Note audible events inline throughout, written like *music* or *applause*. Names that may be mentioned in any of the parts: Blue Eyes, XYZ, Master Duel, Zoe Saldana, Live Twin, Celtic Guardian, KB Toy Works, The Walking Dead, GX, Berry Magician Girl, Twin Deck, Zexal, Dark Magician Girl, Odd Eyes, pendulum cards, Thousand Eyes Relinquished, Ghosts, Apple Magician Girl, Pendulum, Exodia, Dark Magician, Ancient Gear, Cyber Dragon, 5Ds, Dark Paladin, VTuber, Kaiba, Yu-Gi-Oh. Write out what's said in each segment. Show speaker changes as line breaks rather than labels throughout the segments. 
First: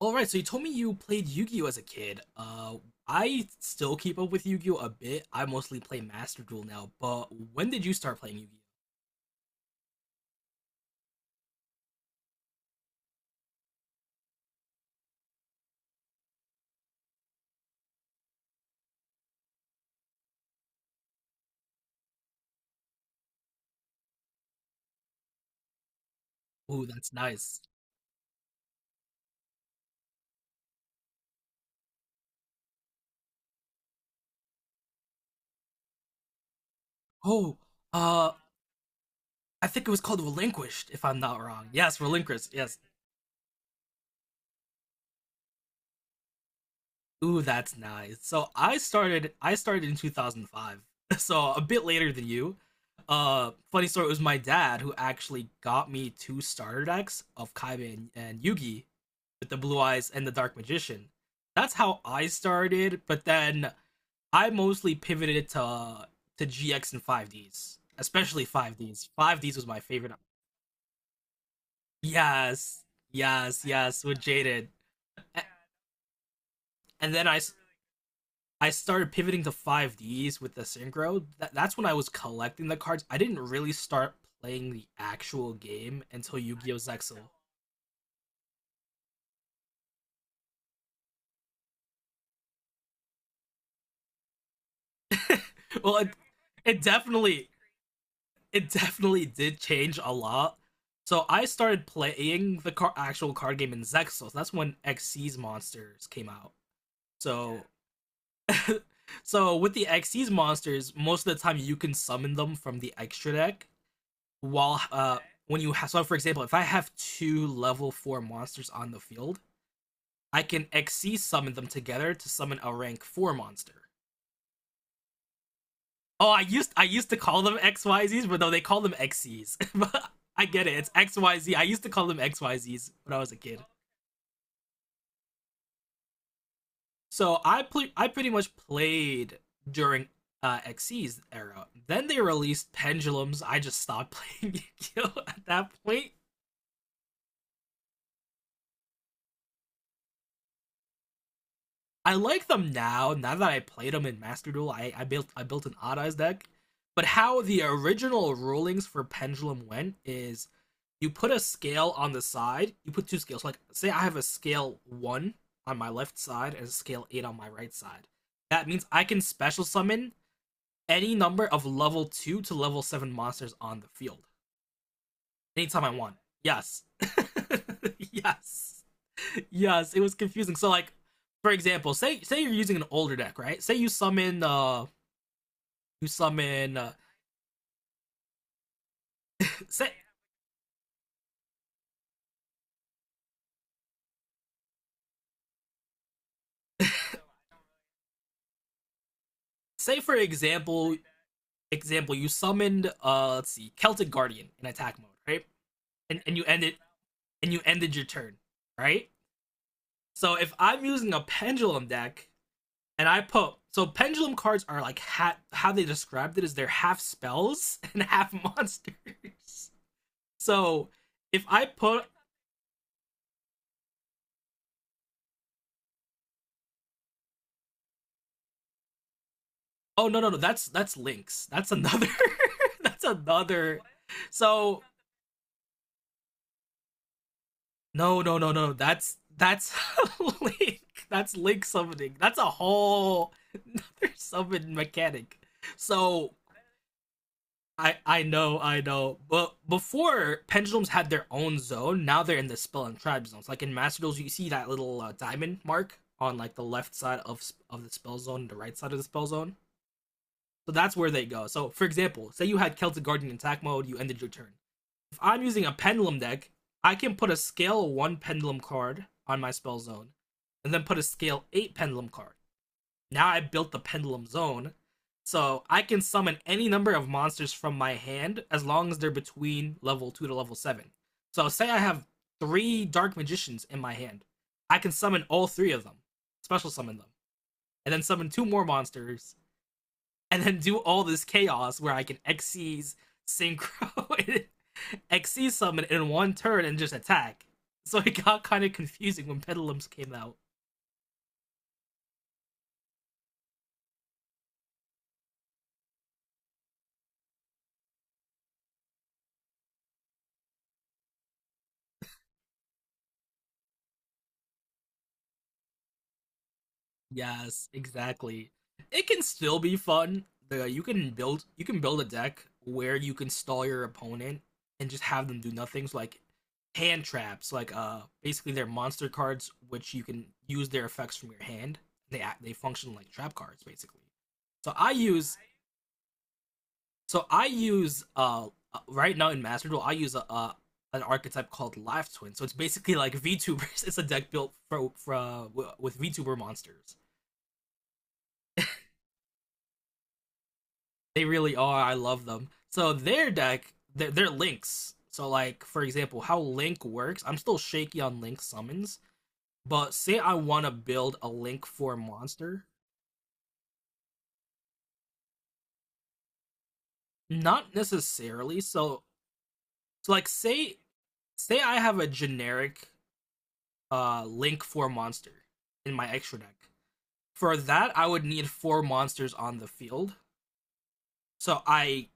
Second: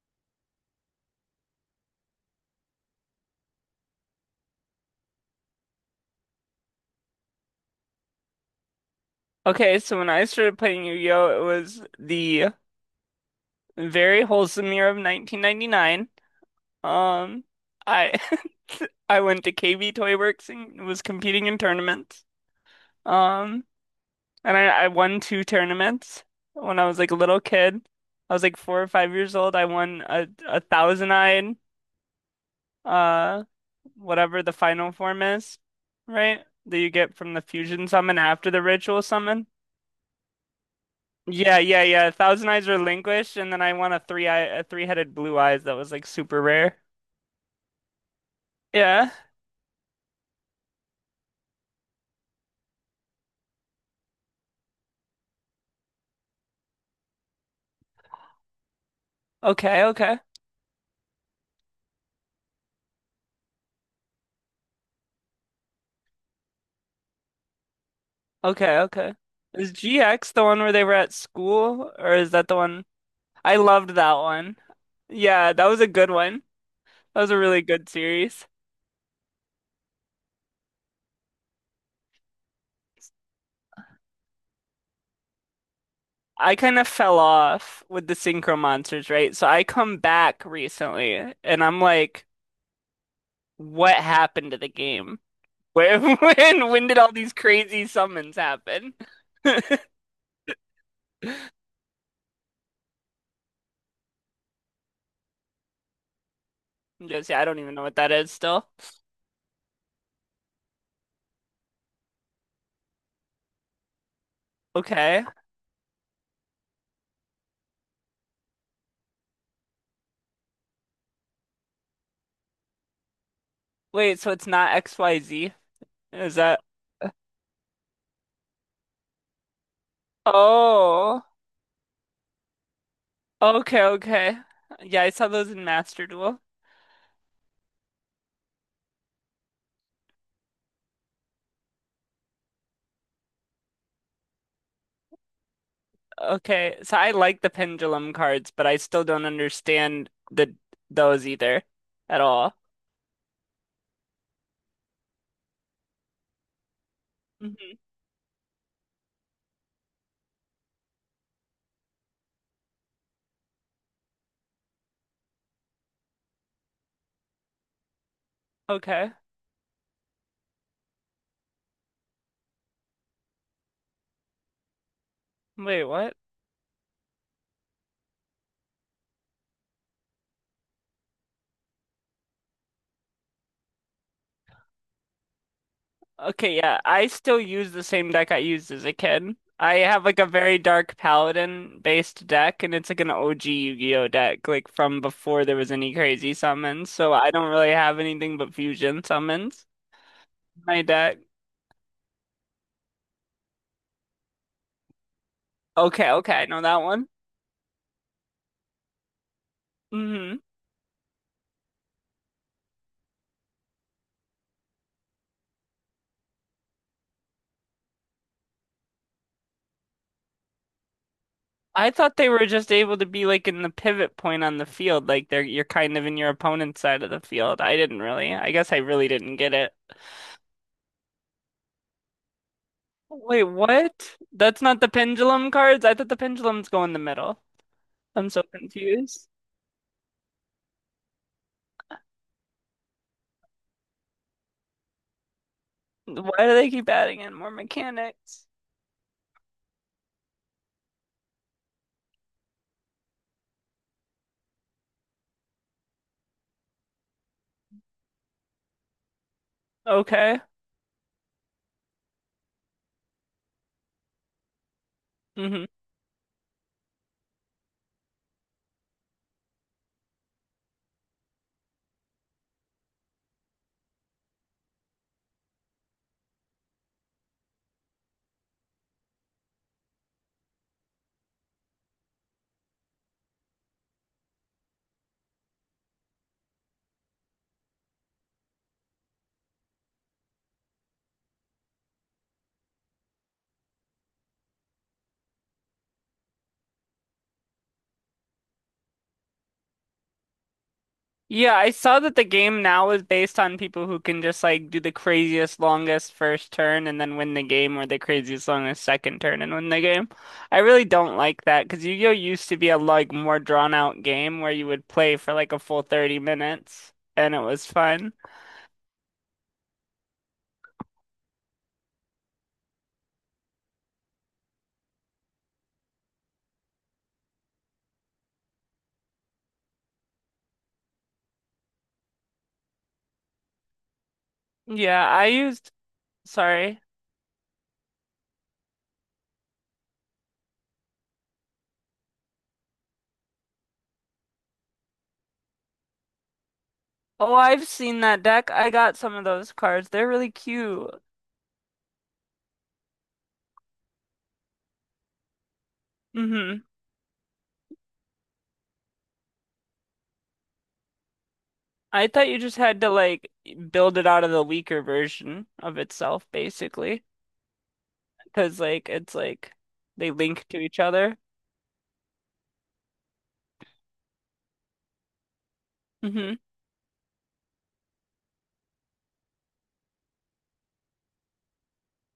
All right, so you told me you played Yu-Gi-Oh as a kid. I still keep up with Yu-Gi-Oh a bit. I mostly play Master Duel now, but when did you start playing Yu-Gi-Oh?
Okay, so when I started playing Yu-Gi-Oh, it was the very wholesome year of 1999. Um, I *laughs* I went to KB Toy Works and was competing in tournaments. Um, and I won two tournaments when
Oh,
I was like
that's
a little
nice.
kid. I was like 4 or 5 years old. I won a thousand-eyed, uh, whatever the final form is, right? That you get from the
Oh,
fusion summon
uh,
after the ritual summon.
I think it was called Relinquished, if I'm not
Yeah,
wrong.
yeah,
Yes,
yeah. Thousand
Relinquished.
Eyes
Yes.
Relinquished, and then I won a three-headed blue eyes that was like super rare.
Ooh, that's nice. So I
Yeah.
started I started in 2005. *laughs* So a bit later than you. Funny story, it was my dad who actually got me two starter decks of Kaiba and Yugi with the blue
Okay,
eyes
okay.
and the dark magician. That's how I started, but then I mostly pivoted to GX and 5Ds, especially
Okay,
5Ds.
okay.
5Ds was
Is
my favorite.
GX the one where they were at school, or is that the
Yes,
one? I
yes,
loved
yes,
that
with
one.
Jaded.
Yeah, that was a good one.
And
That
then
was
I
a
I
really good series.
started pivoting to 5Ds with the synchro. That's when I was collecting the cards. I didn't really start playing the actual game until
I
Yu-Gi-Oh!
kind of fell
Zexal.
off with the Synchro Monsters, right? So I come back recently, and I'm like, what happened to the game?
*laughs* well,
Where, *laughs*
it,
when,
it
when did all these
definitely
crazy summons
it
happen?
definitely did change a lot. So I started playing the actual card game in Zexos. That's when XC's monsters came out.
Just, yeah, I
So
don't
yeah.
even know what that is still.
So with the XC's monsters, most of the time you can summon them from the extra deck. While
Okay.
when you have, so for example, if I have two level four monsters on the field, I can XC summon them together to summon a rank four monster.
Wait, so it's not XYZ?
Oh,
Is that?
I used to call them XYZs, but no, they call them XCs. *laughs* But I get it. It's
Oh.
XYZ. I used to call them XYZs when I was a kid.
Okay, okay. Yeah, I saw those in Master Duel.
So I pretty much played during XC's era. Then they released Pendulums. I just stopped *laughs* playing Yu-Gi-Oh at that point.
Okay, so I like the pendulum cards, but I still don't understand the those either
I
at
like
all.
them now. Now that I played them in Master Duel, I built an Odd Eyes deck. But how the
Hmm.
original rulings for Pendulum went is you put a scale on the side. You put two scales. Like say I have a scale one on my left side and a scale eight on my right side. That means I
Okay.
can special summon any number of level two to level seven monsters on the field anytime
Wait,
I
what?
want. Yes, *laughs* yes. Yes, it was confusing. So like, for example, say you're using an older deck, right? Say you
Okay,
summon
yeah, I still use the same deck I used as a kid. I
say
have like a very dark paladin based deck, and it's like an OG Yu-Gi-Oh deck, like from before there was any crazy summons. So I don't really have anything but fusion summons
say for
in my
example
deck.
example you summoned let's see Celtic Guardian in attack mode, right?
Okay,
And
okay,
and you
I know
ended
that one.
and you ended your turn, right? So
hmm
if I'm using a pendulum deck and I put, so pendulum cards are like how they described it is they're half spells *laughs* and half monsters. *laughs* So if I
I
put.
thought they were just able to be like in the pivot point on the field, like they're you're kind of in your opponent's side of the field. I didn't really. I guess I really didn't get it.
Oh no, that's that's Lynx. That's another *laughs* that's
Wait,
another,
what? That's not
so
the pendulum cards? I thought the pendulums go in the middle.
no
I'm
no
so
no no that's
confused.
that's *laughs* Link. That's Link summoning. That's a whole another *laughs* summon mechanic. So
Why do they keep adding in more mechanics?
I know. But before pendulums had their own zone, now they're in the spell and tribe zones. Like in Master Duels, you see that little diamond mark on like the left side of the spell zone and the right side of the spell zone.
Okay.
So that's where they go. So for example, say you had Celtic Guardian in attack mode, you ended your turn. If I'm
Hmm.
using a pendulum deck, I can put a scale one pendulum card on my spell zone, and then put a scale eight pendulum card. Now I built the pendulum zone, so I can summon any number of monsters from my hand as long as they're between level two to level seven. So say I have three dark magicians in my hand. I can summon all three of them, special summon them, and then summon two more monsters, and then do all this chaos where I can Xyz, synchro, *laughs* exceed summon in one turn and just attack. So it got kind of confusing when Pedalums came out.
Yeah, I saw that the game now is based on people who can just like do the craziest longest first turn and then win the game, or the craziest longest second turn and win the game. I really don't like that because Yu-Gi-Oh used to be a like more drawn out game where you would play for like a full 30 minutes and it was
Yes,
fun.
exactly. It can still be fun. You can build a deck where you can stall your opponent and just have them do nothing. So like hand traps, like basically they're monster cards which you can use their effects from your hand. They function like trap cards basically. So
Yeah, I used. Sorry.
I use right now in Master Duel, I use an archetype called Live Twin. So it's basically like *laughs* VTubers. It's a deck built for with VTuber monsters.
Oh, I've seen that deck. I got some of those cards. They're really cute.
They really are. I love them. So their deck, they're links. So like for example, how
hmm
Link works. I'm still shaky on Link summons, but say I want to build a Link Four
I thought you just
monster,
had to like build it out of the weaker version of itself, basically,
not
because
necessarily.
like
So
it's like they
so like
link to
say
each other.
say I have a generic Link Four monster in my
Hmm.
extra deck. For that, I would need four monsters on the field. So I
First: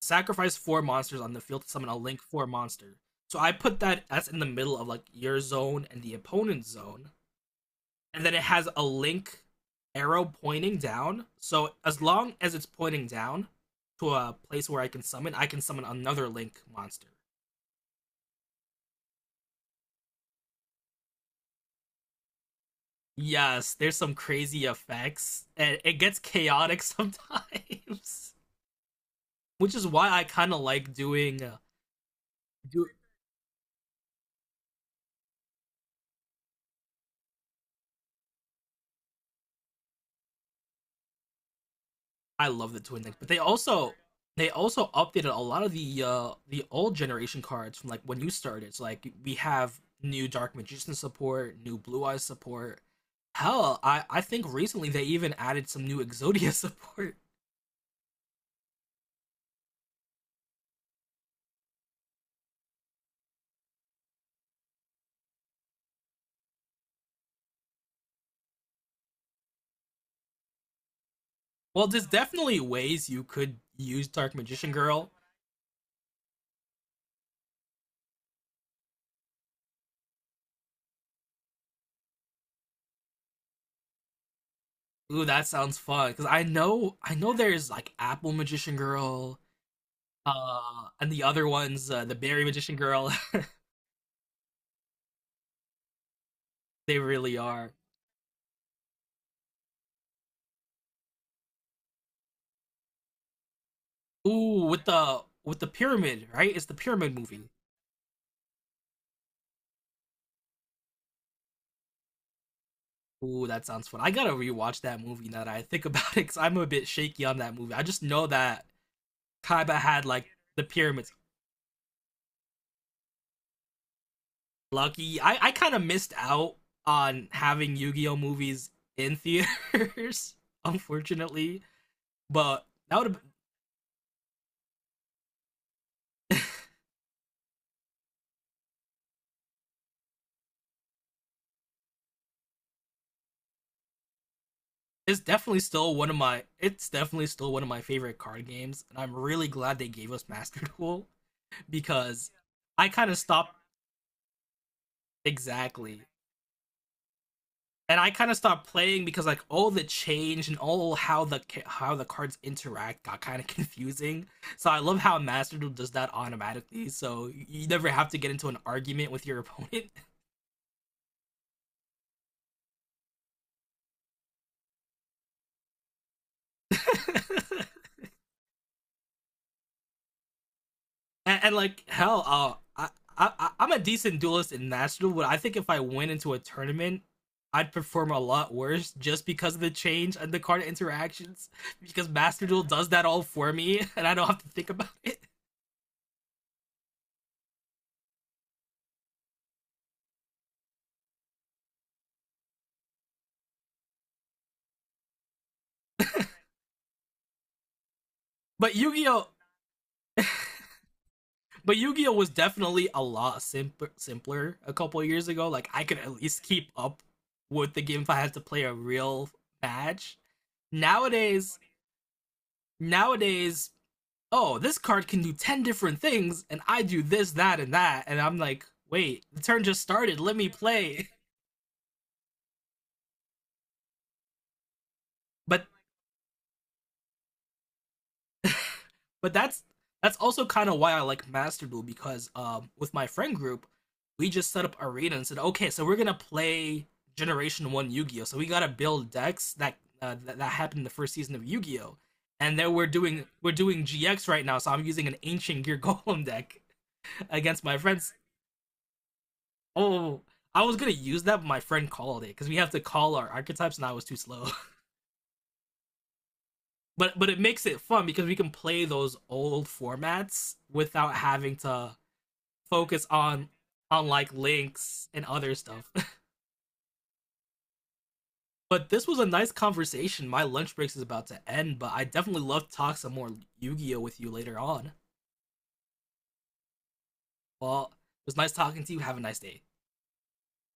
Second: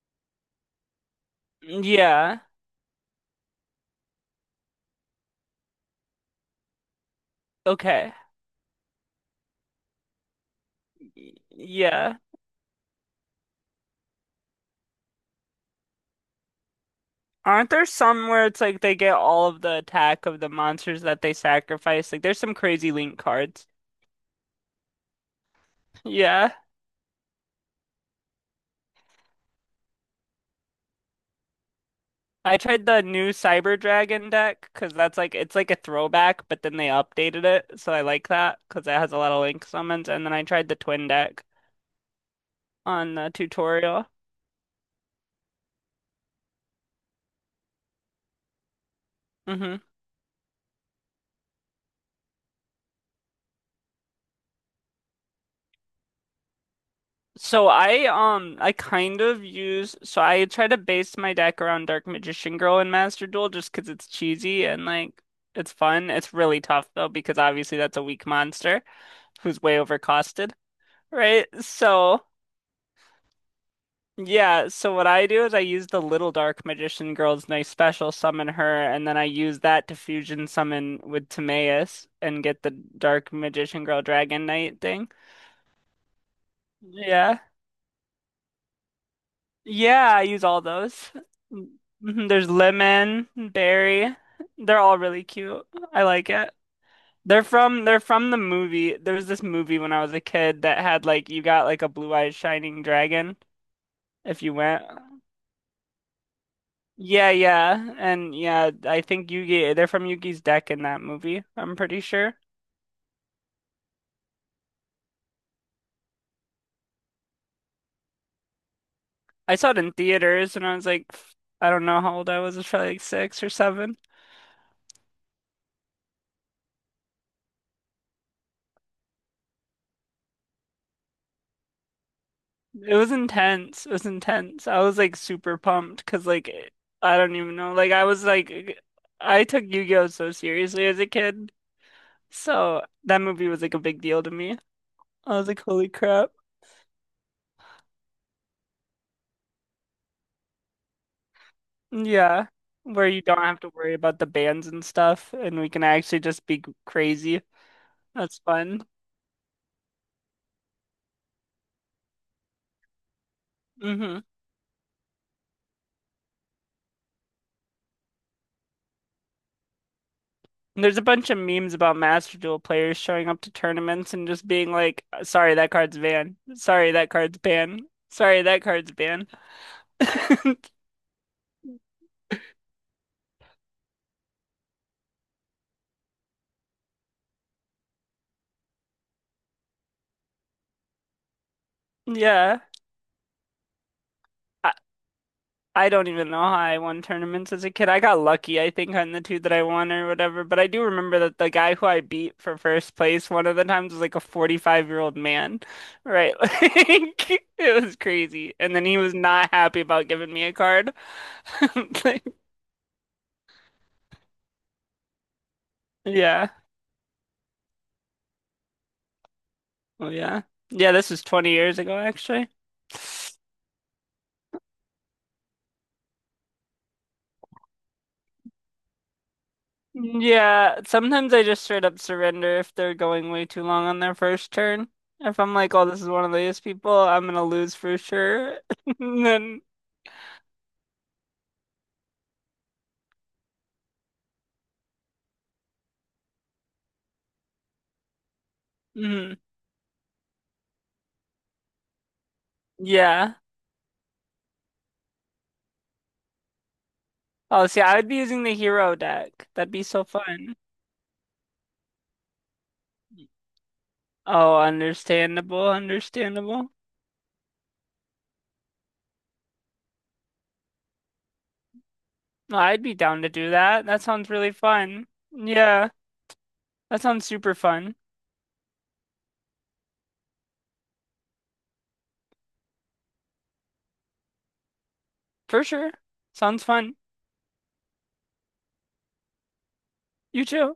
sacrifice four monsters on the field to summon a Link
Yeah.
4 monster. So I put that as in the middle of like your zone and the opponent's zone.
Okay.
And then it has a Link arrow pointing down. So as
Yeah.
long as it's pointing down to a place where I can summon another Link monster.
Aren't there some where it's like they get all of the attack of the monsters that they sacrifice? Like there's some crazy link cards.
Yes, there's some crazy effects, and it gets
Yeah.
chaotic sometimes, *laughs* which is why I kind of like doing
I tried
do
the new Cyber Dragon deck because that's like it's like a throwback, but then they updated it, so I like that because it has a lot of link summons. And then I tried the twin deck
I love the Twin Deck,
on
but
the
they also
tutorial.
they also updated a lot of the old generation cards from like when you started. So like we have
hmm
new Dark Magician support, new Blue Eyes support. Hell, I think recently they even added some new Exodia *laughs* support.
So I kind of use, so I try to base my deck around Dark Magician Girl and Master Duel just because it's cheesy and like it's fun. It's really tough though because obviously that's a weak monster who's way overcosted, right?
Well, there's
So
definitely ways you could use Dark
yeah,
Magician
so what
Girl.
I do is I use the little Dark Magician Girl's nice special summon her, and then I use that to fusion summon with Timaeus and get the Dark Magician Girl Dragon Knight thing.
Ooh, that sounds fun because I know
Yeah.
there's like Apple Magician Girl,
Yeah, I use all those.
and the other
Mm,
ones, the
mhm.
Berry
There's
Magician Girl.
lemon, berry. They're all really cute. I like it.
*laughs* they really
They're
are.
from they're from the movie. There was this movie when I was a kid that had like you got like a blue-eyed shining dragon if you
Ooh,
went.
with the pyramid, right? It's the pyramid
Yeah,
movie.
yeah. And yeah, I think Yugi they're from Yugi's deck in that movie. I'm pretty sure.
Ooh, that sounds fun. I gotta rewatch that movie now that I think *laughs* about it, because I'm a bit shaky on that movie. I just know that
I saw
Kaiba
it in
had like
theaters,
the
and I was like,
pyramids.
I don't know how old I was. It was probably like 6 or 7.
Lucky, I kind of missed out on having Yu-Gi-Oh movies in theaters, *laughs* unfortunately. But
It
that
was
would.
intense. It was intense. I was like super pumped because like I don't even know. Like I was like I took Yu-Gi-Oh so seriously as a kid. So that movie was like a big deal to me.
it's
I was
definitely
like, holy
still one of
crap.
my it's definitely still one of my favorite card games, and I'm really glad they gave us Master *laughs* Duel because
Yeah.
I
Where
kind of
you don't
stopped
have to worry about the bans and stuff and we can
exactly
actually just be crazy.
I kind of
That's
stopped
fun.
playing because like all the change and all how the cards interact got kind of *laughs*
hmm
confusing. So I love how Master Duel does that automatically, so you never have to get into an argument with your opponent.
There's a bunch of memes about Master Duel players showing up to tournaments and just being like, sorry, that card's ban. Sorry, that card's
*laughs*
ban. Sorry, that card's ban. *laughs*
Like hell, I I'm a decent duelist in Master Duel, but I think if I went into a tournament, I'd perform a lot worse just because of the change and the card interactions because Master
Yeah.
Duel does that all for me *laughs* and I don't have to think
I,
about it.
I don't even know how I won tournaments as a kid. I got lucky, I think, on the two that I won or whatever. But I do remember that the guy who I beat for first place one of the times was like a 45-year-old man, right? *laughs* Like, it was crazy.
But
And then he was
Yu-Gi-Oh
not happy about giving me a card. *laughs*
But Yu-Gi-Oh
Like,
was definitely a lot simpler, simpler a couple years ago. Like I could at least
yeah.
keep up with the game if I had to play a real
Well,
match.
yeah. Yeah, this was 20
Nowadays,
years ago, actually.
nowadays, oh, this card can do ten different things, and I do this, that, and that, and I'm like, wait, the turn just started. Let me
Yeah,
play. *laughs*
sometimes I just straight up surrender if they're going way too long on their first turn. If I'm
But
like, oh, this is one of these people, I'm gonna lose for sure. *laughs* And
But
then,
that's that's also kind of why I like Master Duel because with my friend group, we just set up arena and said, okay, so we're gonna play Generation One Yu-Gi-Oh. So we gotta build
mhm.
decks that that happened in the first season of Yu-Gi-Oh. And then we're doing
Yeah.
we're doing GX right now, so I'm using an Ancient Gear *laughs* Golem deck against
Oh,
my
see, I would
friends.
be using the hero deck. That'd be so
Oh,
fun.
I was gonna use that, but my friend called it because we have to call our archetypes, and I was too slow.
Oh, understandable, understandable.
*laughs* But it makes it fun because we can play those old formats without having to
No, I'd be
focus
down to
on
do that. That sounds
like
really fun.
links and other
Yeah,
stuff. *laughs*
that sounds super fun.
But this was a nice conversation. My lunch break is about to end, but I definitely love to talk some more Yu-Gi-Oh with you later on.
For sure. Sounds fun.
Well, it was nice talking to you. Have a nice day.
You too.